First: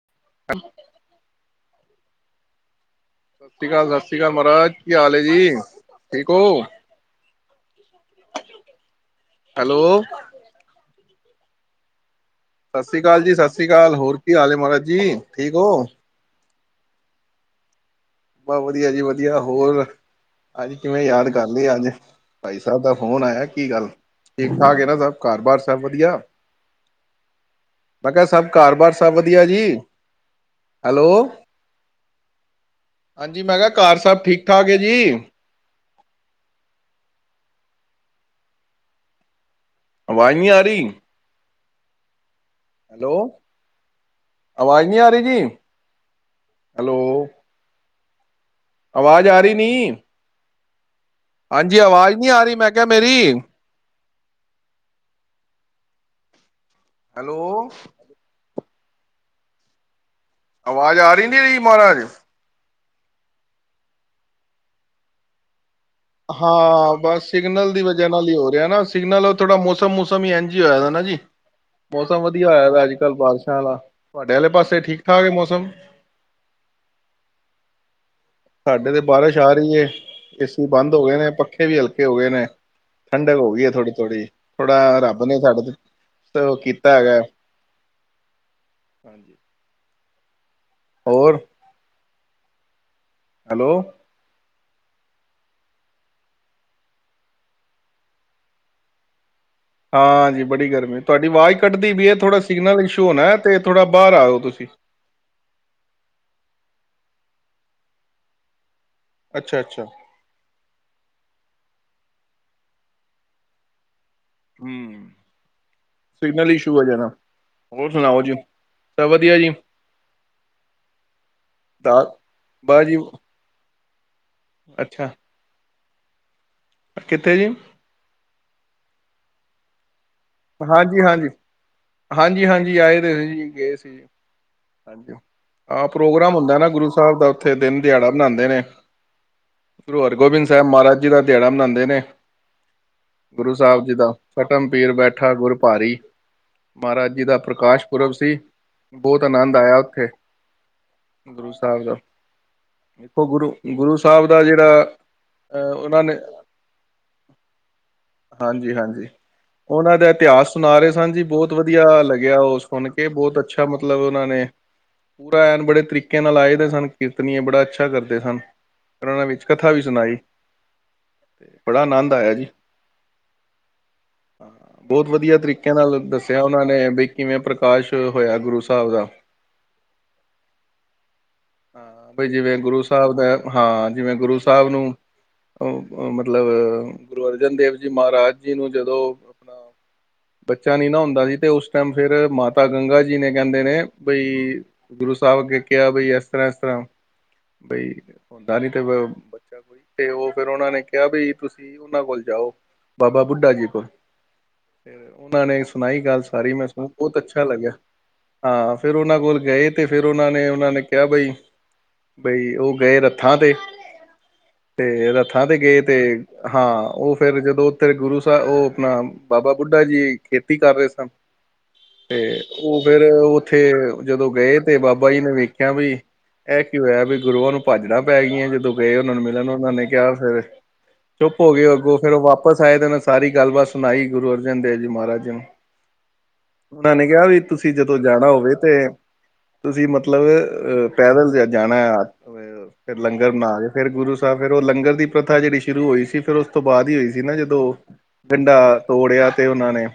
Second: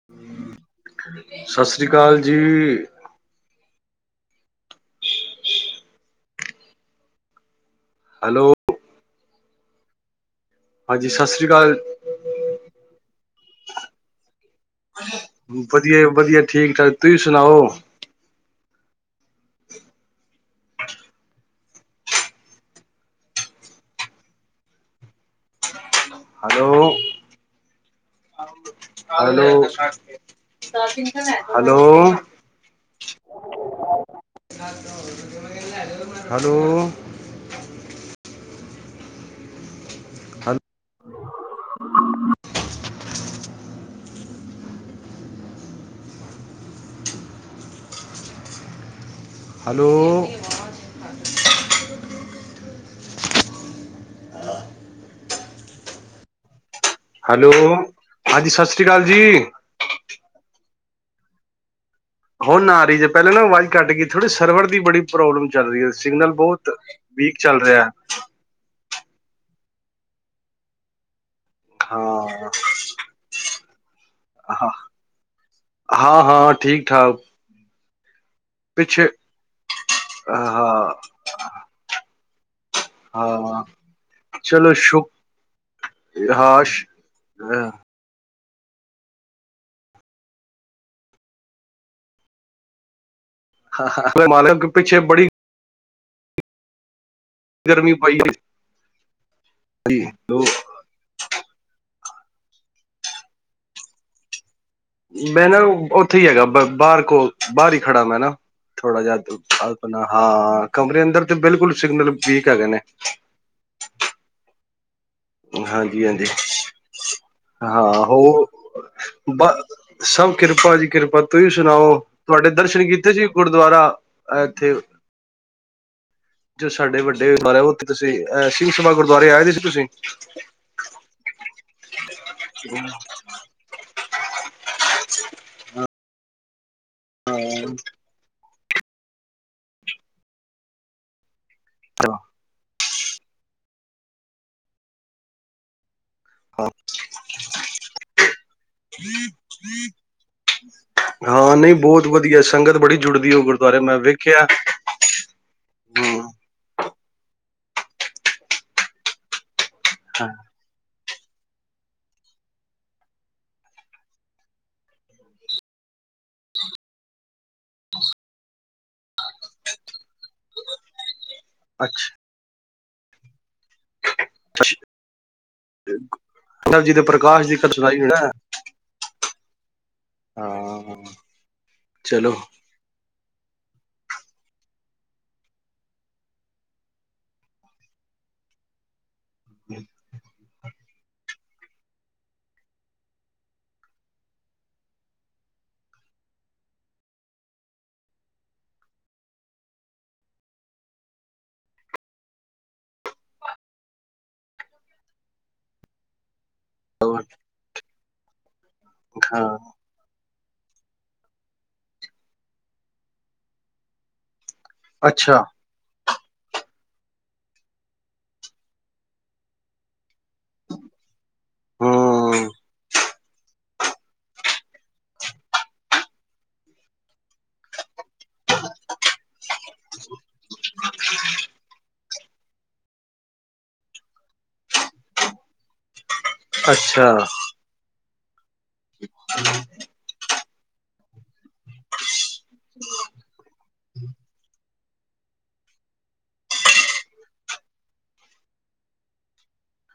[inaudible] [inaudible] ਸਤਿ ਸ੍ਰੀ ਅਕਾਲ ਜੀ। ਸਤਿ ਸ਼੍ਰੀ ਅਕਾਲ ਸਤਿ ਸ਼੍ਰੀ ਅਕਾਲ ਮਹਾਰਾਜ ਕੀ ਹਾਲ ਹੈ ਜੀ ਠੀਕ ਹੋ? ਹੈਲੋ। ਹੈਲੋ। ਹਾਂਜੀ ਸਤਿ ਸ੍ਰੀ ਅਕਾਲ। ਸਤਿ ਸ਼੍ਰੀ ਅਕਾਲ ਜੀ, ਸਤਿ ਸ਼੍ਰੀ ਅਕਾਲ ਹੋਰ ਕੀ ਹਾਲ ਏ ਮਹਾਰਾਜ ਜੀ ਠੀਕ ਹੋ? ਵਧੀਆ ਵਧੀਆ ਠੀਕ-ਠਾਕ। ਤੁਸੀਂ ਸੁਣਾਓ? ਬਸ ਵਧੀਆ ਜੀ ਵਧੀਆ ਹੋਰ ਅੱਜ ਕਿਵੇਂ ਯਾਦ ਕਰ ਲਿਆ ਅੱਜ ਭਾਈ ਸਾਹਿਬ ਦਾ ਫੋਨ ਆਇਆ ਕੀ ਗੱਲ ਠੀਕ ਠਾਕ ਹੈ ਨਾ ਸਭ ਘਰ ਬਾਹਰ ਸਭ ਵਧੀਆ? ਹੈਲੋ। ਮੈਂ ਕਿਹਾ ਸਭ ਘਰ ਬਾਹਰ ਸਭ ਵਧੀਆ ਹੈਲੋ ਜੀ ਹੈਲੋ ਹੈਲੋ। ਹੈਲੋ। ਹਾਂਜੀ ਮੈਂ ਕਿਹਾ ਘਰ ਸਭ ਠੀਕ ਠਾਕ ਹੈ ਜੀ? ਹੈਲੋ। ਅਵਾਜ ਨਹੀਂ ਹੈਲ ਆ ਰਹੀ? ਹੈਲੋ ਆਵਾਜ਼ ਨਹੀਂ ਆ ਰਹੀ ਜੀ। ਹੈਲੋ? ਆਵਾਜ਼ ਆ ਰਹੀ। ਨੀ ਹੈਲੋ। ਹਾਂਜੀ ਆਵਾਜ਼ ਨਹੀਂ ਆ ਰਹੀ ਮੈਂ ਕਿਹਾ ਮੇਰੀ? ਹੈਲੋ ਹਾਂਜੀ ਸਤਿ ਸ਼੍ਰੀ ਅਕਾਲ ਜੀ। ਆਵਾਜ਼ ਆ ਰਹੀ ਨਹੀਂ ਰਹੀ ਮਹਾਰਾਜ। ਹੁਣ ਆਹੀ ਜੇ ਪਹਿਲਾਂ ਨਾ ਆਵਾਜ਼ ਕੱਟ ਗਈ ਥੋੜ੍ਹੀ ਸਰਵਰ ਦੀ ਬੜੀ ਪ੍ਰੋਬਲਮ ਚੱਲ ਰਹੀ ਹੈ ਸਿਗਨਲ ਬਹੁਤ ਵੀਕ ਚੱਲ ਰਿਹਾ। ਇਹ ਹੋ ਰਿਹਾ ਨਾ। ਸਿਗਨਲ ਥੋੜਾ ਮੌਸਮ ਮਸਮ ਹੀ ਇੰਝ ਹੀ ਹੋਇਆ ਨਾ ਜੀ। ਹਾਂ ਮੌਸਮ ਵਧੀਆ ਹੋਇਆ ਵ ਅੱਜ ਕੱਲ੍ਹ ਬਾਰਿਸ਼ਾਂ ਵਾਲਾ ਤੁਹਾਡੇ ਆਲੇ ਹਾਂ ਪਾਸੇ ਠੀਕ ਠਾਕ ਹੈ ਮੌਸਮ। ਹਾਂ ਹਾਂ ਠੀਕ-ਠਾਕ। ਸਾਡੇ ਤੇ ਬਾਰਸ਼ ਆ ਰਈ ਏ, ਏ ਸੀ ਹਾਂ ਬੰਦ ਹੋ ਗਏ ਨੇ, ਪੱਖੇ ਵੀ ਹਲਕੇ ਹੋ ਗਏ ਨੇ। ਠੰਡਕ ਹੋ ਹਾਂ ਗਈ ਏ ਥੋੜ੍ਹੀ-ਥੋੜ੍ਹੀ, ਚਲੋ ਥੋੜਾ ਸ਼ੁਕ ਰੱਬ ਨੇ ਸਾਡੇ ਤੇ ਤ ਕੀਤਾ ਹੈਗਾ। ਹਹ। [inaudible] ਹੋਰ? ਹੈਲੋ ਔਏ ਮਾਲਕ ਪਿੱਛੇ ਬੜੀ। ਗਰਮੀ ਪਾਈ ਇਸ ਚ‌ ਹਾਂਜੀ ਬੜੀ ਗਰਮੀ, ਤੁਆਡੀ ਆਵਾਜ਼ ਘੱਟਦੀ ਪਈ ਏ, ਥੋੜ੍ਹਾ ਸਿਗਨਲ ਇਸ਼ੂ ਹੋਣਾ, ਤੇ ਥੋੜ੍ਹਾ ਬਾਹਰ ਆਓ ਤੁਸੀਂ। ਮੈਂ ਨਾ ਉਥੇ ਹੀ ਹੈਗਾ, ਬ ਬਾਹਰ ਕੋਲ, ਬਾਹਰ ਹੀ ਖੜਾ ਮੈ ਨਾ। ਥੋੜਾ ਜਆ ਦ ਅੱਛਾ [unintelligible] ਅੱਛਾ ਆਪਣਾ ਹਾਂ, ਕਮਰੇ ਅੰਦਰ ਤੇ ਬਿਲਕੁਲ ਸਿਗਨਲ ਵੀਕ ਹੈਗੇ ਨੇ। ਹੂੰ ਹਾਂਜੀ ਹਾਂਜੀ ਸਿਗਨਲ ਇਸ਼ੂ ਐ ਜਿਆਦਾ। ਹਾਂ ਹੋ। ਵਧੀਆ ਜੀ ਬ, ਸਭ ਕਿਰਪਾ ਜੀ ਕਿਰਪਾ, ਤੁਸੀਂ ਸੁਣਾਓ? ਦਾਲ ਤੁਹਾਡੇ ਦਰਸ਼ਨ ਬਸ ਜੀ ਕੀਤੇ ਸੀ ਗੁਰਦੁਆਰਾ, ਏਥੇ ਅੱਛਾ ਜੋ ਸਾਡੇ ਵੱਡੇ, ਕਿੱਥੇ ਜੀ ਮਹਰਾ ਆ ਉੱਥੇ, ਤੁਸੀ, ਅਹ ਸਿੰਘ ਸਭਾ ਗੁਰਦੁਆਰੇ ਆਏ ਸੀ ਤੁਸੀਂ? ਹਾਂਜੀ-ਹਾਂਜੀ, ਹਾਂਜੀ-ਹਾਂਜੀ, ਆਏ ਤੇ ਸੀ ਜੀ, ਗਏ ਸੀ ਜੀ। ਅੱਛਾ, ਹਾਂ ਪ੍ਰੋਗਰਾਮ ਹੁੰਦਾ ਏ ਨਾ, ਗੁਰੂ ਸਾਹਬ ਦਾ ਉੱਥੇ ਦਿਨ ਦਿਆੜਾ। ਮਨਾਣਦੇ ਨੇ, ਗੁਰੂ ਹਰਗੋਬਿੰਦ ਸਾਹਿਬ ਮਹਾਰਾਜ ਜੀ ਦਾ ਦਿਆੜਾ ਮਨਾਉਦੇ ਨੇ। ਗੁਰੂ ਸਾਹਿਬ ਜੀ ਦਾ, ਫਟਮ ਪੀਰ ਬੈਠਾ ਗੁਰ ਭਾਰੀ। ਹਾਂ ਮਹਾਰਾਜ ਜੀ ਦਾ ਪ੍ਰਕਾਸ਼ ਪੁਰਬ ਸੀ, ਬਹੁਤ ਆਨੰਦ ਆਇਆ ਉਥੇ। ਗੁਰੂ ਹਾਂ ਨਹੀਂ ਸਾਹਬ ਦਾ, ਬਹੁਤ ਵਧੀਆ ਸੰਗਤ ਬੜੀ ਇੱਕੋ ਜੁੜਦੀ ਉਹ ਗੁਰੂ, ਗੁਰਦੁਆਰੇ ਗੁਰੂ ਮੈਂ ਸਾਹਬ ਦਾ ਵੇਖਿਆ ਜੇਹੜਾ ਅਹ ਉਹਨਾ ਨੇ, ਹਮ ਹਾਂਜੀ-ਹਾਂਜੀ ਉਹਨਾ ਦੇ ਇਤਿਹਾਸ ਸੁਣਾ ਰਹੇ ਸਨ ਜੀ, ਬਹੁਤ ਵਧੀਆ ਲਗਿਆ ਉਹ ਸੁਣ ਕੇ, ਬਹੋਤ ਅਛਾ ਮਤਲਬ ਉਹਨਾਂ ਨੇ ਪੂਰਾ ਐਨ ਬੜੇ ਤਰੀਕੇ ਨਾਲ ਆਏ ਦੇ ਸਨ ਕੀਰਤਨੀਏ, ਬੜਾ ਅਛਾ ਕਰਦੇ ਸਨ। ਪਰ ਉਹਨਾ ਨੇ ਵਿਚ ਕਥਾ ਵੀ ਸੁਣਾਈ, ਬੜਾ ਅੱਛਾ ਆਨੰਦ ਆਇਆ ਜੀ। ਬਹੋਤ ਵਧੀਆ ਤਰੀਕੇ ਨਾਲ ਦੱਸਿਆ ਉਹਨਾਂ ਸਾਹਿਬ ਨੇ, ਜੀ ਦੇ ਵੀ ਕਿਵੇਂ ਦੀ ਕਥ ਪ੍ਰਕਾਸ਼ ਸੁਣਾਈ ਨਾ ਹੋਇਆ ਗੁਰੂ ਸਾਹਿਬ ਦਾ? ਹਾਂ ਹਾਂ, ਬਈ ਚਲੋ ਜਿਵੇਂ ਗੁਰੂ ਸਾਹਬ ਦਾ ਹੈ, ਹਾਂ ਜਿਵੇਂ ਗੁਰੂ ਸਾਹਿਬ ਨੂੰ ਅ-ਅ ਮਤਲਬ ਗੁਰੂ ਅਰਜਨ ਦੇਵ ਜੀ ਮਹਾਰਾਜ ਜੀ ਨੂੰ ਜਦੋ ਆਪਣਾ ਬਚ ਬਚਾ ਨੀ ਨਾ ਹੁੰਦਾ ਸੀ, ਤੇ ਉਸ ਟਾਈਮ ਫੇਰ ਮਾਤਾ ਗੰਗਾ ਜੀ ਨੇ ਕਹਿੰਦੇ ਨੇ, ਬਈ ਗੁਰੂ ਸਾਹਿਬ ਅਗੇ ਕਿਆ ਵਈ, ਏਸ ਤਰ੍ਹਾਂ ਏਸ ਤਰ੍ਹਾਂ, ਬਈ ਹੁੰਦਾ ਨੀ ਤੇ ਤੇ ਉਹ ਫੇਰ ਉਹਨਾਂ ਨੇ ਕਿਆ ਬਈ ਤੁਸੀਂ ਉਹਨਾਂ ਕੋਲ ਜਾਓ, ਬਾਬਾ ਬੁੱਢਾ ਜੀ ਕੋਲ। ਤੇ ਉਹਨਾਂ ਨੇ ਸੁਣਾਈ ਗੱਲ ਸਾਰੀ, ਮੈ ਸੁਣ ਬਹੁਤ ਅਛਾ ਲਗਿਆ। ਹਾਂ, ਫੇਰ ਉਹਨਾਂ ਕੋਲ ਗਏ ਤੇ ਫਿਰ ਉਹਨਾਂ ਨੇ, ਉਹਨਾਂ ਨੇ ਕਿਆ ਬਈ, ਬਈ ਉਹ ਗਏ ਰੱਥਾਂ ਤੇ। ਤੇ ਅੱਛਾ ਰੱਥਾਂ ਤੇ ਗਏ ਤੇ, ਹਾਂ ਉਹ ਫੇਰ ਜਦੋਂ ਉੱਥੇ ਗੁਰੂ ਸਾਹਬ, ਉਹ ਆਪਣਾ ਬਾਬਾ ਬੁੱਢਾ ਜੀ, ਖੇਤੀ ਕਰ ਰਹੇ ਸਨ। ਤੇ ਹੂੰ ਉਹ ਫੇਰ ਉੱਥੇ ਜਦੋਂ ਗਏ, ਤੇ ਬਾਬਾ ਜੀ ਨੇ ਵੇਖਿਆ ਬਈ ਏਹ ਕੀ ਹੋਇਆ? ਵੀ ਗੁਰੂਆਂ ਨੂੰ ਭਾਜੜਾਂ ਪੈ ਗਈਆਂ, ਜਦੋਂ ਗਏ ਉਹਨਾਂ ਨੂੰ ਮਿਲਣ, ਉਹਨਾਂ ਨੇ ਕਿਆ ਫਿਰ ਚੁੱਪ ਹੋ ਗਏ ਅੱਗੋਂ, ਫੇਰ ਉਹ ਵਾਪਸ ਆਏ, ਤੇ ਉਹਨੇ ਸਾਰੀ ਗੱਲਬਾਤ ਸੁਣਾਈ। ਗੁਰੂ ਅਰਜਨ ਦੇਵ ਜੀ ਮਹਾਰਾਜ ਜੀ ਨੂੰ, ਉਹਨਾਂ ਨੇ ਅੱਛਾ ਕਿਆ ਵੀ ਤੁਸੀਂ ਜਦੋਂ ਜਾਣਾ ਹੋਵੇ ਤੇ [inaudible] ਤੁਸੀਂ ਮਤਲਬ, ਅ ਪੈਦਲ ਜਾਣਾ ਫ਼ਿਰ ਲੰਗਰ ਬਣਾ ਕੇ, ਫੇਰ ਗੁਰੂ ਸਾਹਬ, ਫੇਰ ਉਹ ਲੰਗਰ ਦੀ ਪ੍ਰਥਾ ਜਿਹੜੀ ਸ਼ੁਰੂ ਹੋਈ ਸੀ ਫੇਰ ਉ ਉਸ ਤੋਂ ਬਾਅਦ ਈ ਹੋਈ ਸੀ ਨਾ ਜਦੋਂ, ਗੰਡਾ ਤੋੜਿਆ ਤੇ ਉਹਨਾਂ ਨੇ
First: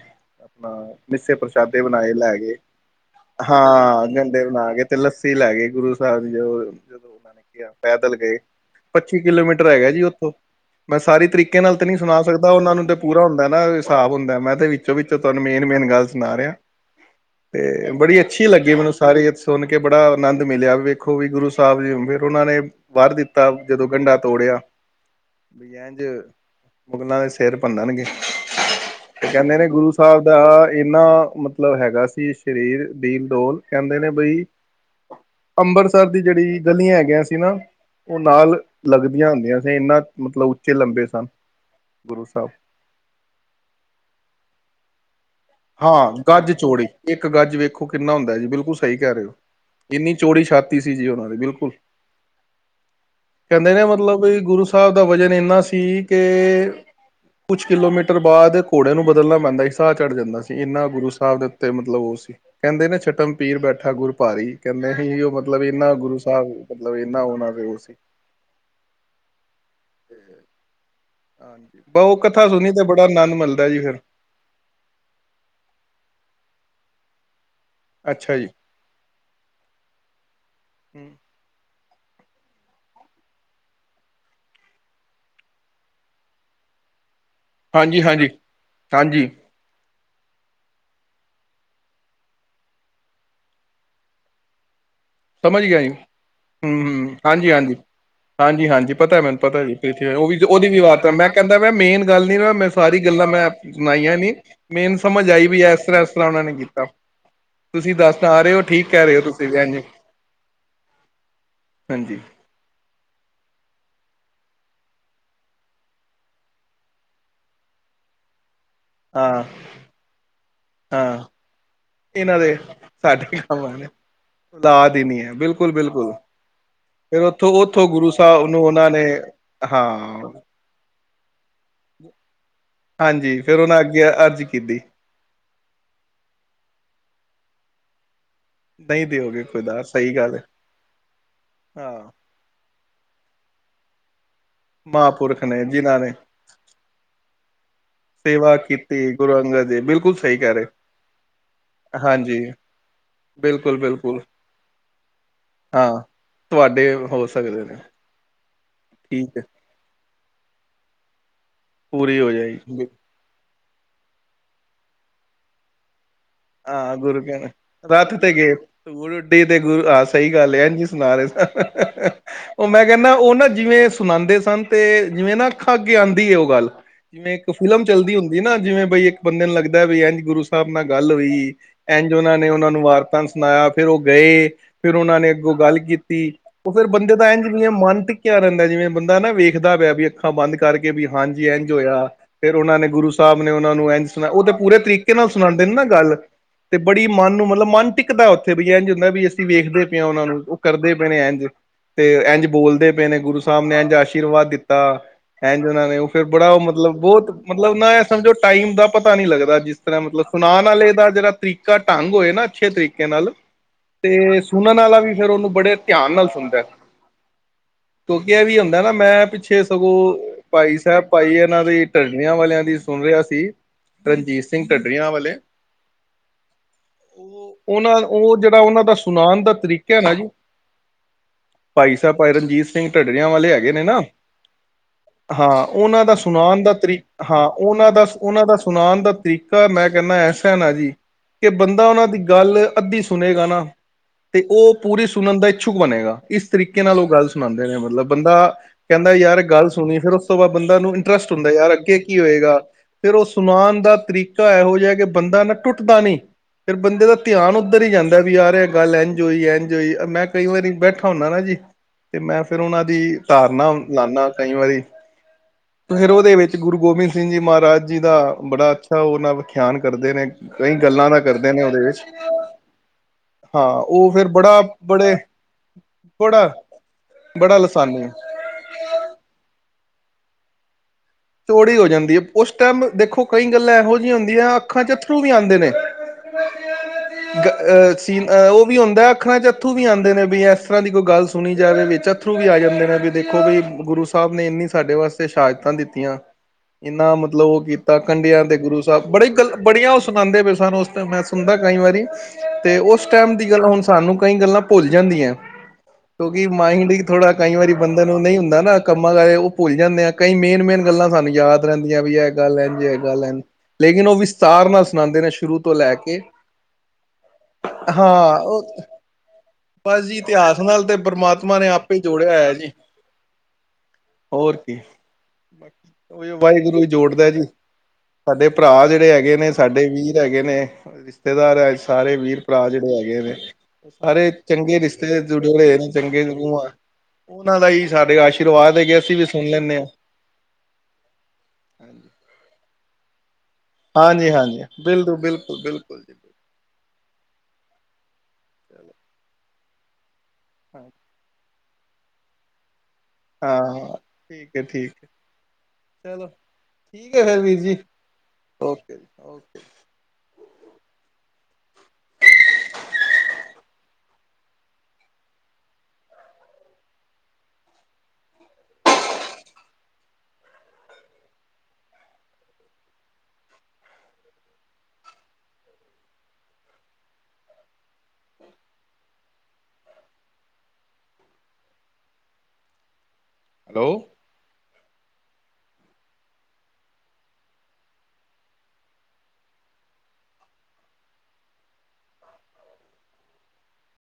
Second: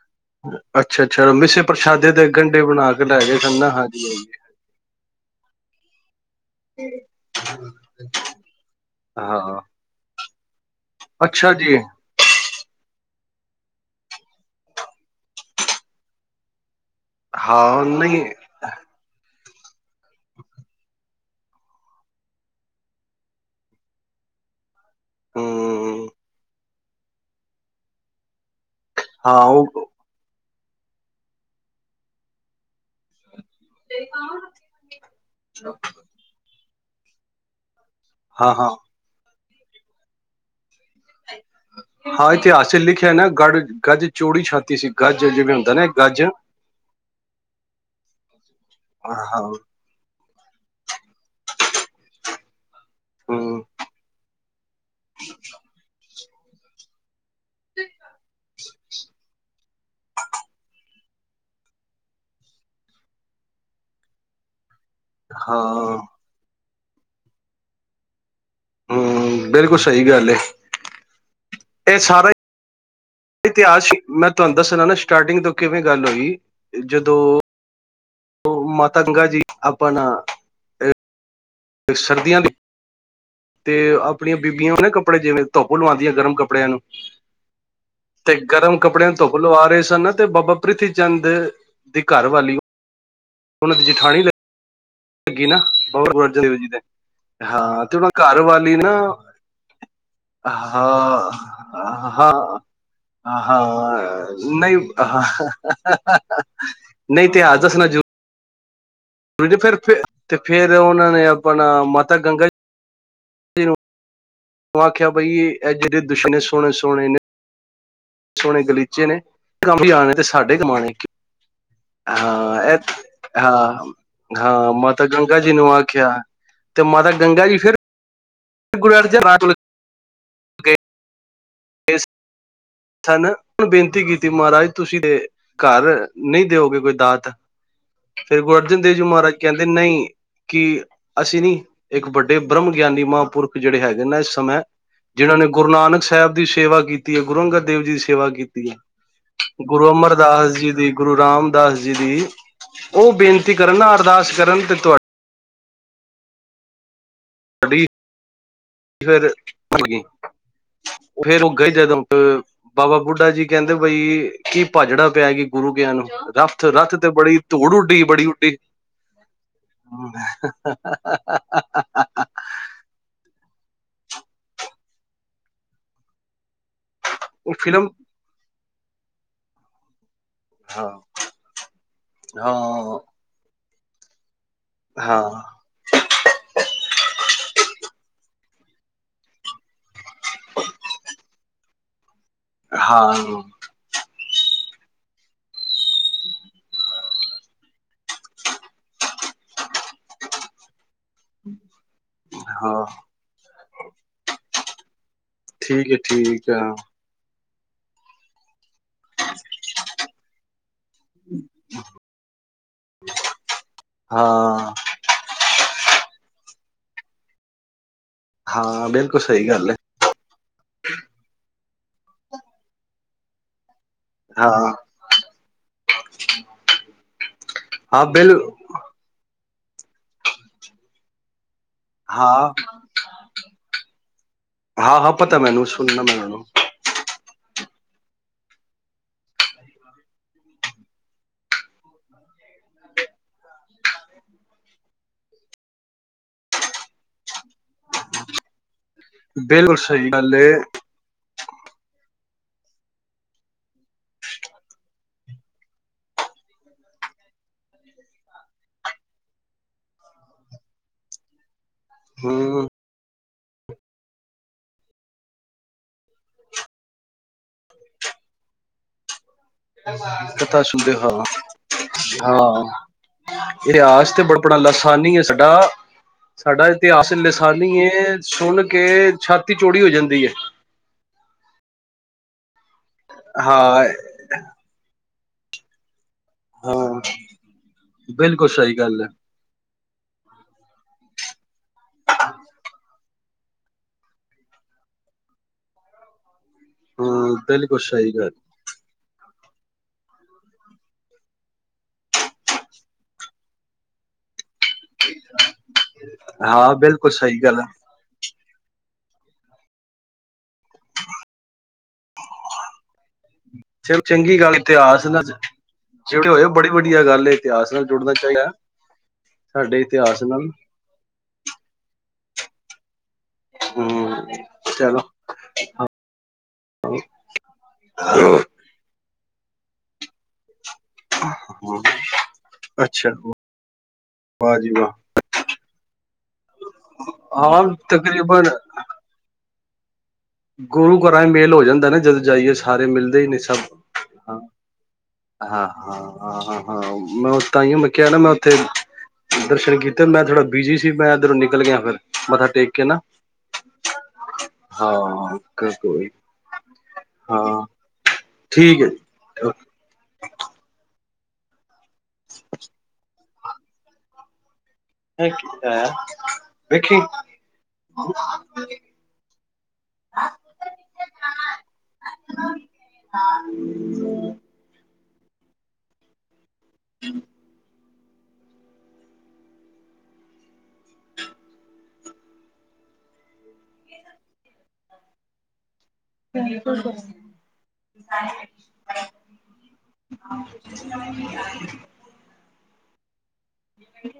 ਆਪਣਾ ਅੱਛਾ ਅੱਛਾ ਮਿੱਸੇ ਮਿਸੇ ਪ੍ਰਸ਼ਾਦੇ ਬਣਾਏ, ਦੇ ਲੈ ਗਏ, ਗੰਢੇ ਬਣਾ ਕੇ ਲੈ ਗਏ ਸਨ ਨਾ ਹਾਂਜੀ ਹਾਂ ਹਾਂਜੀ ਗੰਡੇ ਬਨਾ ਕੇ ਤੇ ਲੱਸੀ ਲੈ ਗਏ, ਗੁਰੂ ਸਾਹਬ ਜੋ ਜਦੋ ਉਹਨਾਂ ਨੇ ਕਿਆ, ਪੈਦਲ ਗਏ, ਪੱਚੀ ਹਾਂ ਕਿਲੋਮੀਟਰ ਹੈਗਾ ਜੀ ਉਥੋ। ਮੈਂ ਸਾਰੀ ਅੱਛਾ ਤਰੀਕੇ ਨਾਲ ਜੀ ਤੇ ਨੀ ਸੁਣਾ ਸਕਦਾ, ਉਹਨਾਂ ਨੂੰ ਤੇ ਪੂਰਾ ਹੁੰਦਾ ਨਾ ਹਿਸਾਬ ਹੁੰਦਾ, ਮੈ ਤੇ ਵਿਚੋ-ਵਿਚੋ ਤੁਆਨੂੰ ਮੇਨ-ਮੇਨ ਗੱਲ ਸੁਣਾ ਰਿਹਾ। ਹਾਂ ਤੇ ਬੜੀ ਨਹੀਂ ਅੱਛੀ ਲੱਗੀ ਮੈਨੂੰ ਸਾਰੀ ਸੁਣ ਕੇ ਬੜਾ ਆਨੰਦ ਮਿਲਿਆ ਵੀ ਵੇਖੋ ਵੀ ਗੁਰੂ ਸਾਹਿਬ ਜੀ ਫਿਰ ਉਹਨਾਂ ਨੇ ਵਰ ਦਿੱਤਾ ਜਦੋ ਗੰਡਾ ਤੋੜਿਆ। ਬਈ ਇੰਝ ਹੂੰ ਮੁਗਲਾਂ ਦੇ ਸਿਰ ਭੰਨਣਗੇ। ਤੇ ਹਾਂ ਕਹਿੰਦੇ ਨੇ ਉਹ ਗੁਰੂ ਸਾਹਿਬ ਦਾ ਇੰਨਾ ਮਤਲਬ ਹੈਗਾ ਸੀ ਸਰੀਰ ਦੀਨ ਡੋਲ ਕਹਿੰਦੇ ਨੇ ਬਈ, ਅੰਬਰਸਰ ਦੀ ਜਿਹੜੀ ਗਲੀਆਂ ਹੈਗੀਆਂ ਸੀ ਨਾ। ਉਹ ਹਾਂ ਨਾਲ ਹਾਂ ਲੱਗਦੀਆਂ ਹੁੰਦੀਆਂ ਸੀ ਇੰਨਾ ਮਤਲਬ ਉਚੇ ਲੰਬੇ ਸਨ ਗੁਰੂ ਹਾਂ ਸਾਹਿਬ ਇਤਿਹਾਸ ਚ ਲਿਖਿਆ ਐ ਨਾ ਗੜ ਗੱਜ ਚੋੜੀ ਛਾਤੀ ਸੀ ਗੱਜ ਜਿਵੇਂ ਹਾਂ ਗੱਜ ਚੋੜੀ ਇੱਕ ਗੱਜ ਵੇਖੋ ਕਿੰਨਾ ਹੁੰਦਾ ਜੀ ਬਿਲਕੁਲ ਸਹੀ ਕਹਿ ਰਹੇ ਹੋ। ਹਾਂ ਇੰਨੀ ਚੋੜੀ ਛਾਤੀ ਸੀ ਜੀ ਉਹਨਾਂ ਦੀ ਬਿਲਕੁਲ। ਹੂੰ ਕਹਿੰਦੇ ਨੇ ਮਤਲਬ ਵੀ ਗੁਰੂ ਸਾਹਿਬ ਦਾ ਵਜ਼ਨ ਇੰਨਾ ਸੀ। ਕਿ ਕੁਛ ਕਿਲੋਮੀਟਰ ਬਾਅਦ ਘੋੜੇ ਨੂੰ ਬਦਲਣਾ ਪੈਂਦਾ ਸੀ। ਸਾਹ ਚੜ੍ਹ ਜਾਂਦਾ ਸੀ। ਤੇ ਇੰਨਾ ਗੁਰੂ ਸਾਹਿਬ ਦੇ ਉੱਤੇ ਮਤਲਬ ਉਹ ਸੀ ਕਹਿੰਦੇ ਨੇ ਛਟਮ ਪੀਰ ਬੈਠਾ ਗੁਰ ਭਾਰੀ। ਕਹਿੰਦੇ ਸੀ ਉਹ ਹਾਂ ਮਤਲਬ ਇੰਨਾ ਗੁਰੂ ਸਾਹਿਬ ਮਤਲਬ ਇੰਨਾ ਉਹਨਾਂ ਦਾ ਉਹ ਸੀ। ਹੂੰ ਬਿਲਕੁਲ ਸਹੀ ਗੱਲ ਹੈ। ਹਾਂਜੀ ਬਸ ਉਹ ਕਥਾ ਸੁਣੀ ਤੇ ਬੜਾ ਅਨੰਦ ਮਿਲਦਾ ਜੀ ਇਤਿਹਾਸ ਫਿਰ। ਮੈਂ ਤੁਹਾਨੂੰ ਦੱਸਦਾ ਨਾ ਸਟਾਰਟਿੰਗ ਤੋਂ ਕਿਵੇਂ ਗੱਲ ਹੋਈ ਜਦੋਂ ਅੱਛਾ ਜੀ ਉਹ ਮਾਤਾ ਗੰਗਾ ਜੀ ਆਪਣਾ ਹੂੰ। ਸਰਦੀਆਂ ਦੀ ਤੇ ਆਪਣੀਆਂ ਬੀਬੀਆਂ ਨਾ ਕੱਪੜੇ ਜਿਵੇਂ ਧੁੱਪ ਲਵਾਉਦੀਆਂ ਗਰਮ ਕੱਪੜਿਆਂ ਨੂੰ। ਹਾਂਜੀ ਹਾਂਜੀ ਤੇ ਗਰਮ ਕੱਪੜਿਆਂ ਨੂੰ ਹਾਂਜੀ ਧੁੱਪ ਲਵਾ ਰਹੇ ਸਨ ਤੇ ਬਾਬਾ ਪ੍ਰਿਥੀ ਚੰਦ ਦੀ ਘਰਵਾਲੀ ਉਹਨਾਂ ਦੀ ਜਠਾਣੀ ਲੱਗੀ ਨਾ ਸਮਝ ਗਿਆ ਜੀ। ਬਾਬਾ ਗੁਰੂ ਅਰਜਨ ਦੇਵ ਜੀ ਦੇ ਹੂੰ ਹੂੰ ਹਾਂਜੀ ਹਾਂਜੀ। ਹਾਂ ਤੇ ਉਹਨਾਂ ਘਰ ਹਾਂਜੀ ਵਾਲੀ ਨਾ ਹਾਂਜੀ ਪਤਾ ਮੈਨੂੰ ਪਤਾ ਐ ਜੀ। ਤੇ ਫੇਰ ਉਹ ਵੀ ਉਹਦੀ ਵੀ ਆਵਾਤ ਮੈਂ ਹਾਂ ਕਹਿੰਦਾ ਮੈਂ ਮੇਨ ਗੱਲ ਹਾਂ ਨਹੀਂ ਮੈਂ ਮੈਂ ਸਾਰੀ ਗੱਲਾਂ ਮੈਂ ਆਪ ਸੁਣਾਈਆਂ ਨਹੀਂ। ਮੇਨ ਸਮਝ ਆਈ ਵੀ ਹੈ। ਇਸ ਤਰਾਂ ਇਸ ਤਰਾਂ ਉਹਨਾਂ ਨੇ ਕੀਤਾ। ਨਹੀਂ ਇਤਿਹਾਸ ਦੱਸਣਾ ਤੁਸੀਂ ਦੱਸ ਰਹੇ ਹੋ ਠੀਕ ਕਹਿ ਰਹੇ ਹੋ। ਤੁਸੀਂ ਵੀ ਫਿਰ ਹਾਂਜੀ ਤੇ ਫਿਰ ਉਹਨਾਂ ਨੇ ਆਪਣਾ ਮਾਤਾ ਹਾਂਜੀ ਗੰਗਾ ਜੀ ਨੂੰ ਉਹ ਆਖਿਆ ਬਈ ਇਹ ਜਿਹੜੇ ਬਿਸਤਰੇ ਸੋਹਣੇ ਸੋਹਣੇ ਨੇ। ਸੋਹਣੇ ਗਲੀਚੇ ਨੇ ਹਾਂ ਕੰਮ ਵੀ ਆਉਣੇ ਤੇ ਸਾਡੇ ਕੰਮ ਆਉਣੇ। ਹਾਂ ਇਹਨਾਂ ਦੇ ਹਾਂ ਇਹ, ਸਾਡੇ ਕੰਮਾਂ ਨੇ ਹਾਂ, ਹਾਂ ਔਲਾਦ ਹੀ ਮਾਤਾ ਨਹੀਂ ਹੈ ਗੰਗਾ ਜੀ ਨੂੰ ਬਿਲਕੁਲ ਬਿਲਕੁਲ ਆਖਿਆ। ਤੇ ਮਾਤਾ ਗੰਗਾ ਜੀ ਫਿਰ ਤਾਂ ਉਹਨੂੰ ਉਹਨਾਂ ਗੁਰੂ ਨੇ ਅਰਜਨ ਦੇਵ ਕੋਲ ਹਾਂ। ਜ? ਸਾਨੇ, ਹੁਣ ਬੇਨਤੀ ਕੀਤੀ ਮਹਾਰਾਜ ਤੁਸੀਂ ਦੇ ਘਰ ਨਹੀਂ ਦਿਓਗੇ ਕੋਈ ਦਾਤ? ਫਿਰ ਗੁਰੂ ਅਰਜਨ ਦੇਵ ਜੀ ਨਹੀਂ ਮਹਾਰਾਜ ਦਿਓਗੇ ਕਹਿੰਦੇ ਖੁਦਾ ਨਹੀਂ ਸਹੀ ਗੱਲ ਹੈ ਕਿ ਅਸੀਂ ਨਹੀਂ ਇੱਕ ਹਾਂ, ਵੱਡਾ ਤੇ ਬ੍ਰਹਮ ਗਿਆਨੀ ਮਹਾਂਪੁਰਖ ਜਿਹੜੇ ਹੈਗੇ ਨੇ ਇਸ ਸਮੇਂ ਜਿਹਨਾਂ ਮਹਾਂਪੁਰਖ ਨੇ ਗੁਰੂ ਜਿਨ੍ਹਾਂ ਨਾਨਕ ਨੇ ਸਾਹਿਬ ਦੀ ਸੇਵਾ ਕੀਤੀ ਹੈ। ਗੁਰੂ ਅੰਗਦ ਦੇਵ ਜੀ ਦੀ ਸੇਵਾ ਕੀਤੀ ਹੈ। ਗੁਰੂ ਅੰਗਦ ਦੇਵ ਗੁਰੂ ਬਿਲਕੁਲ ਸਹੀ ਅਮਰਦਾਸ ਕਹਿ ਰਹੇ। ਜੀ ਦੀ, ਗੁਰੂ ਰਾਮਦਾਸ ਜੀ ਦੀ ਹਾਂਜੀ, ਉਹ ਬੇਨਤੀ ਕਰਨ ਨਾ ਬਿਲਕੁਲ-ਬਿਲਕੁਲ ਅਰਦਾਸ ਕਰਨ ਤੇ ਤੁਹਾ ਹਾਂ, ਤੁਹਾਡੇ ਹੋ ਸਕਦੇ ਨੇ। ਫੇਰ ਠੀਕ ਹੈ, [inaudible] ਫੇਰ ਉਹ ਗਈ ਜਦੋਂ ਪੂਰੀ ਹੋ ਜਾਏਗੀ। ਬਾਬਾ ਬੁੱਢਾ ਜੀ ਕਹਿਦੇ ਬਈ ਕੀ ਭਾਜੜਾ ਪੈ ਗਈਆਂ ਗੁਰੂ ਦਿਆ ਨੂੰ ਰਥ ਰਥ ਹਾਂ ਤੇ ਗੁਰੂ ਬੜੀ ਕਹਿਣਾ ਧੂੜ ਉੱਡੀ ਰੱਥ ਬੜੀ ਤੇ ਗਏ ਉੱਡੀ [unintelligible] ਤੇ ਗੁਰੂ ਆਹ ਸਹੀ ਗੱਲ ਹੈ। ਇੰਜ ਹੀ ਸੁਣਾ ਰਹੇ ਸਨ। ਅਅਅ। ਉਹ ਮੈਂ ਕਹਿੰਦਾ ਉਹ ਨਾ ਜਿਵੇਂ ਸੁਣਾਉਂਦੇ ਸਨ ਤੇ ਜਿਵੇਂ ਨਾ ਅੱਖਾਂ ਅੱਗੇ ਆਉਂਦੀ ਹੈ ਉਹ ਗੱਲ। ਜਿਵੇਂ ਇੱਕ ਫਿਲਮ ਚਲਦੀ ਹੁੰਦੀ ਨਾ ਜਿਵੇਂ ਬਈ ਇੱਕ ਬੰਦੇ ਨੂੰ ਲੱਗਦਾ ਵੀ ਇੰਝ ਗੁਰੂ ਸਾਹਿਬ ਨਾਲ ਹਾਂ ਗੱਲ ਹੋਈ ਇੰਝ ਉਹਨਾਂ ਨੇ ਉਹਨਾਂ ਨੂੰ ਹਾਂ ਵਾਰਤਾਣ ਸੁਣਾਇਆ ਫੇਰ ਉਹ ਗਏ ਫੇਰ ਉਹਨਾਂ ਹਾਂ ਨੇ ਅੱਗੋਂ ਗੱਲ ਕੀ ਤੀ ਉਹ ਫੇਰ ਬੰਦੇ ਤਾਂ ਐ ਜਿਵੇਂ ਮਨ ਟਿਕਿਆ ਰਹਿੰਦਾ ਜਿਵੇਂ ਬੰਦਾ ਨਾ ਵੇਖਦਾ ਪਿਆ ਵੀ ਅੱਖਾਂ ਬੰਦ ਕਰਕੇ ਵੀ ਹਾਂਜੀ ਇੰਝ ਹੋਇਆ। ਫੇਰ ਉਹਨਾਂ ਨੇ ਗੁਰੂ ਹਾਂ ਸਾਹਿਬ ਨੇ ਉਹਨਾਂ ਨੂੰ ਇੰਝ ਉਹ ਤੇ ਪੂਰੇ ਤਰੀਕੇ ਨਾਲ ਸੁਣਾਉਂਦੇ ਨੇ ਨਾ ਗੱਲ ਤੇ ਬੜੀ। ਕੀ ਮਨ ਨੂੰ ਮਤਲਬ ਮਨ ਟਿਕਦਾ ਉੱਥੇ ਵੀ ਇਜ ਹੁੰਦਾ ਵੀ ਅਸੀਂ ਵੇਖਦੇ ਪਏ ਆ ਉਹਨਾਂ ਨੂੰ। ਕਰਦੇ ਪਏ ਨੇ ਇਝ ਤੇ ਇਝ ਹਾਂ ਬੋਲਦੇ ਪਏ ਨੇ ਗੁਰੂ ਸਾਹਿਬ ਨੇ ਇਝ ਆਸ਼ੀਰਵਾਦ ਦਿਤਾ ਐਝ ਉਹਨਾਂ ਠੀਕ ਹੈ ਨੇ ਉਹ ਫੇਰ ਠੀਕ ਬੜਾ ਉਹ ਹੈ ਮਤਲਬ ਬਹੁਤ। ਮਤਲਬ ਨਾ ਇਹ ਸਮਝੋ ਟਾਈਮ ਦਾ ਪਤਾ ਨੀ ਲੱਗਦਾ ਜਿਸ ਤਰ੍ਹਾਂ ਮਤਲਬ ਸੁਨਾਣ ਵਾਲੇ- ਦਾ ਜਿਹੜਾ ਤਰੀਕਾ ਢੰਗ ਹੋਏ ਨਾ ਅੱਛੇ ਤਰੀਕੇ ਨਾਲ ਤੇ ਹਾਂ ਸੁਣਨ ਵਾਲਾ ਵੀ ਫੇਰ ਉਹਨੂੰ ਬੜੇ। ਧਿਆਨ ਨਾਲ ਸੁਣਦਾ ਕਿਉਂਕਿ ਇਹ ਵੀ ਹੁੰਦਾ ਹਾਂ ਨਾ ਬਿਲਕੁਲ ਮੈਂ ਸਹੀ ਪਿੱਛੇ ਗੱਲ ਹੈ ਸਗੋਂ ਭਾਈ ਸਾਹਿਬ ਭਾਈ ਇਹਨਾਂ ਦੀ ਟੱਡੀਆਂ ਵਾਲਿਆਂ ਦੀ ਸੁਣ ਰਿਹਾ ਸੀ ਰਣਜੀਤ ਸਿੰਘ ਟੱ ਰਣਜੀਤ ਸਿੰਘ ਹਾਂ ਢੱਡਰੀਆਂ ਵਾਲੇ। ਉਹ ਉਹਨਾਂ ਹਾਂ ਉਹ ਬਿਲ ਜਿਹੜਾ ਉਹਨਾਂ ਦਾ ਸੁਣਾਉਣ ਦਾ ਤਰੀਕਾ ਨਾ ਜੀ ਭਾਈ ਸਾਹਿਬ ਭਾਈ ਹਾਂ ਰਣਜੀਤ ਸਿੰਘ ਢੱਡਰਿਆਂ ਵਾਲੇ ਹੈਗੇ ਨੇ ਨਾ ਹਾਂ ਪਤਾ ਹਾਂ ਮੈਨੂੰ ਸੁਣਨਾ ਉਹਨਾਂ ਦਾ ਮੈਨੂੰ ਸੁਣਾਉਣ ਦਾ ਤਰੀਕਾ ਹਾਂ ਉਹਨਾਂ ਦਾ ਉਹਨਾਂ ਦਾ ਸੁਣਾਉਣ ਦਾ ਤਰੀਕਾ ਮੈਂ ਕਹਿੰਦਾ ਐਸਾ ਨਾ ਜੀ ਕਿ ਬੰਦਾ ਉਹਨਾਂ ਦੀ ਗੱਲ ਅੱਧੀ ਸੁਣੇਗਾ ਨਾ ਤੇ ਉਹ ਪੂਰੀ ਸੁਣਨ ਦਾ ਇੱਛੁਕ ਬਣੇਗਾ, ਇਸ ਤ। ਰੀਕੇ ਨਾਲ ਉਹ ਗੱਲ ਸੁਣਾਉਂਦੇ ਨੇ ਮਤਲਬ ਬੰਦਾ ਕਹਿੰਦਾ ਯਾਰ ਗੱਲ ਬਿਲਕੁਲ ਸੁਣੀ ਸਹੀ ਫਿਰ ਉਸ ਗੱਲ ਤੋਂ ਬਾਅਦ ਹੈ ਬੰਦਾ ਨੂੰ ਇਸਟ ਹੁੰਦਾ ਯਾਰ ਅੱਗੇ ਕੀ ਹੋਏਗਾ ਫ਼ੇਰ ਉਹ ਸੁਣਾਉਣ ਦਾ ਤਰੀਕਾ ਇਹੋ ਜਿਹਾ ਕਿ ਬੰਦਾ ਨਾ ਟੁੱਟ ਤਾਂ ਨਹੀਂ ਫਿਰ ਬੰਦੇ ਦਾ ਧਿਆਨ ਉੱਧਰ ਹੀ ਜਾਂਦਾ ਵੀ ਯਾਰ ਗੱਲ ਇੰਝ ਹੋਈ ਇੰਝ ਹੋਈ ਮੈਂ ਕਈ ਵਾਰੀ ਬੈਠਾ ਖਾਉਦਾ ਨਾ ਜੀ ਤੇ ਮੈਂ ਫੇਿਰ ਹਮ ਉਹਨਾ ਦੀ ਤਾਰਨਾ ਲਾਦਾ ਕਈ ਵਾਰੀ ਫਿਰ ਉਹਦੇ ਵਿੱਚ ਗੁਰੂ ਗੋਬਿੰਦ ਸਿੰਘ ਜੀ ਮਹਾਰਾਜ ਜੀ ਦਾ ਬੜਾ ਅੱਛਾ ਉਹਨਾਂ ਵ। ਕਥਾ ਸੁਣਦੇ ਨੇ ਉਹਦੇ ਵਿੱਚ ਆਂ ਹਾਂ ਹਾਂ ਉਹ ਇਤਿਹਾਸ ਤੇ ਫਿਰ ਬੜਾ ਬੜੇ ਲਾਸਾਨੀ ਹ ਸਾਡਾ। ਬੜਾ ਸਾਡਾ ਇਤਿਹਾਸ ਬੜਾ ਲਸਾਨੀ ਹੈ ਸੁਣ ਕੇ ਛਾਤੀ ਚੋੜੀ ਹੋ ਜਾਂਦੀ ਹੈ ਚੋੜੀ ਹੋ ਜਾਂਦੀ ਹੈ ਉਸ ਟਾਈਮ ਦੇਖੋ ਕਈ ਗੱਲਾਂ ਹਾਂ, ਇਹੋ ਜਿਹੀਆਂ ਹੁੰਦੀਆਂ ਅੱਖਾਂ ਚ ਅੱਥਰੂ ਵੀ ਆਉਂਦੇ ਨੇ ਹਾਂ ਅਹ ਸੀ ਬਿਲਕੁਲ ਉਹ ਵੀ ਸਹੀ ਗੱਲ ਹੈ। ਹੁੰਦਾ ਆਖਣਾ ਚ ਅਥਰੂ ਵੀ ਆਉਦੇ ਨੇ ਵੀ ਇਸ ਤਰ੍ਹਾਂ ਦੀ ਕੋਈ ਗੱਲ ਸੁਣੀ ਜਾਵੇ ਵੀ ਅਥਰੂ ਵੀ ਆ ਜਾਂਦੇ ਨੇ ਵੀ ਦੇਖੋ ਵੀ ਗੁਰੂ ਸਾਹਿਬ ਨੇ ਇੰਨੀ ਸਾਡੇ ਵਾਸਤੇ ਸ਼ਹਾਦਤਾਂ ਦਿੱਤੀਆਂ ਇੰਨਾ ਹੂੰ, ਮਤਲਬ ਉਹ ਬਿਲਕੁਲ ਕੀਤਾ ਸਹੀ ਗੱਲ ਕੰਡਿਆਂ ਦੇ ਗੁਰੂ ਬੜੀ ਗੱਲ ਬੜੀਆਂ ਉਹ ਸੁਣਉਂਦੇ ਪਏ ਸਾਨੂੰ ਉਸ ਟ ਮੈਂ ਸੁਣਦਾ ਕਈ ਵਾਰੀ ਤੇ ਉਸ ਟਾਈਮ ਦੀ ਗੱਲ ਹੁਣ ਸਾਨੂੰ ਕਈ ਗੱਲਾਂ ਭੁੱਲ ਜਾਂਦੀ ਹੈ ਕਿਉਂਕਿ ਹਾਂ ਮਾਇੰਡ ਬਿਲਕੁਲ ਥੋੜਾ ਸਹੀ ਕਈ ਗੱਲ ਹੈ। ਵਾਰੀ ਬੰਦੇ ਨੂੰ ਨਹੀਂ ਹੁੰਦਾ ਨਾ ਕੰਮਾਂ ਕਾਰ ਉਹ ਭੁੱਲ ਜਾਂਦੇ ਆ ਕਈ ਮੇਨ ਮੇਨ ਗੱਲਾਂ ਸਾਨੂੰ ਯਾਦ ਰਹਿੰਦੀਆਂ ਵੀ ਇਹ ਗੱਲ ਹੈ, ਜੇ ਇਹ ਗੱਲ ਹੈ। ਚਲ ਲੇਕਿਨ ਉਹ ਚੰਗੀ ਗੱਲ ਵਿਸਥਾਰ ਨਾਲ ਇਤਿਹਾਸ ਸੁਣਾਉਂਦੇ ਨੇ ਸ਼ੁਰੂ ਤੋਂ ਲੈ ਕੇ ਜੁੜੇ ਹੋਏ ਬੜੀ ਵਧੀਆ ਗੱਲ ਹੈ ਇਤਿਹਾਸ ਨਾਲ ਜੁੜਨਾ ਹਾਂ ਚਾਹੀਦਾ। ਉਹ ਬਸ ਜੀ ਇਤਿਹਾਸ ਨਾਲ ਤੇ ਪ੍ਰਮਾਤਮਾ ਨੇ ਆਪੇ ਜੋੜਿਆ ਹੈ ਜੀ। ਹਮ ਚਲੋ ਬੱਸ ਜੀ ਉ ਵਾਹਿਗੁਰੂ ਜੋੜਦਾ ਜੀ ਸਾਡੇ ਭਰਾ ਜਿਹੜੇ ਹੈਗੇ ਨੇ ਸਾਡੇ ਵੀਰ ਹੈਗੇ ਨੇ ਰਿਸ਼ਤੇਦਾਰ ਹੈ ਸਾਰੇ ਵੀਰ ਭਰਾ ਜਿਹੜੇ ਅੱਛਾ ਹੈਗੇ ਨੇ ਸਾਰੇ ਵਾਹ ਜੀ ਚੰਗੇ ਵਾਹ ਰਿਸ਼ਤੇ ਜੁੜੇ ਹੋ ਰਏ ਨੇ ਚੰਗੇ ਰੂਹਾਂ ਆ ਉਹਨਾਂ ਹਾਂ ਦਾ ਹੀ ਸਾਡੇ ਤਕਰੀਬਨ ਆਸ਼ੀਰਵਾਦ ਹੈਗੇ ਅਸੀਂ ਵੀ ਸੁਣ ਲੈਂਦੇ ਹਾਂ ਗੁਰੂ ਘਰਾਂ ਚ ਮੇਲ ਹੋ, ਜਾਂਦਾ ਨਾ ਜਦੋਂ ਜਾਈਏ ਸਾਰੇ ਮਿਲਦੇ ਹੀ ਨੇ ਸਭ। ਹਾਂਜੀ- ਹਾਂ ਹਾਂਜੀ, ਬਿੱਲਕੁਲ -ਬਿੱਲਕੁਲ- ਬਿੱਲਕੁਲ ਜੀ। ਹਾਂ ਮੈਂ ਤਾਂ ਹੀ ਮੈਂ ਕਿਹਾ ਨਾ ਮੈਂ ਉੱਥੇ ਦਰਸ਼ਨ ਕੀਤੇ ਮੈਂ ਥੋੜਾ ਬਿਜੀ ਹਾਂ ਸੀ ਮੈਂ ਇਧਰੋਂ ਨਿਕਲ ਗਿਆ ਫਿਰ ਮੱਥਾ ਟੇਕ ਕੇ ਨਾ ਹਾਂ ਠੀਕ ਹੈ ਠੀਕ ਹੈ। ਹਾਂ ਕੋਈ ਚਲੋ ਠੀਕ ਹੈ ਫੇਰ ਵੀਰ ਹਾਂ ਜੀ ਠੀਕ ਓਕੇ ਓਕੇ ਹੈ ਮ ਕੀ ਆ ਵੇਖੀ [inaudible] ਸਤਨਾਮ ਵਾਹਿਗੂਰੁ- ਸਤਨਾਮ- ਵਾਹਿਗੁਰੂ। [inaudible] ਹੈਲੋ ਨੀ [inaudible] [inaudible]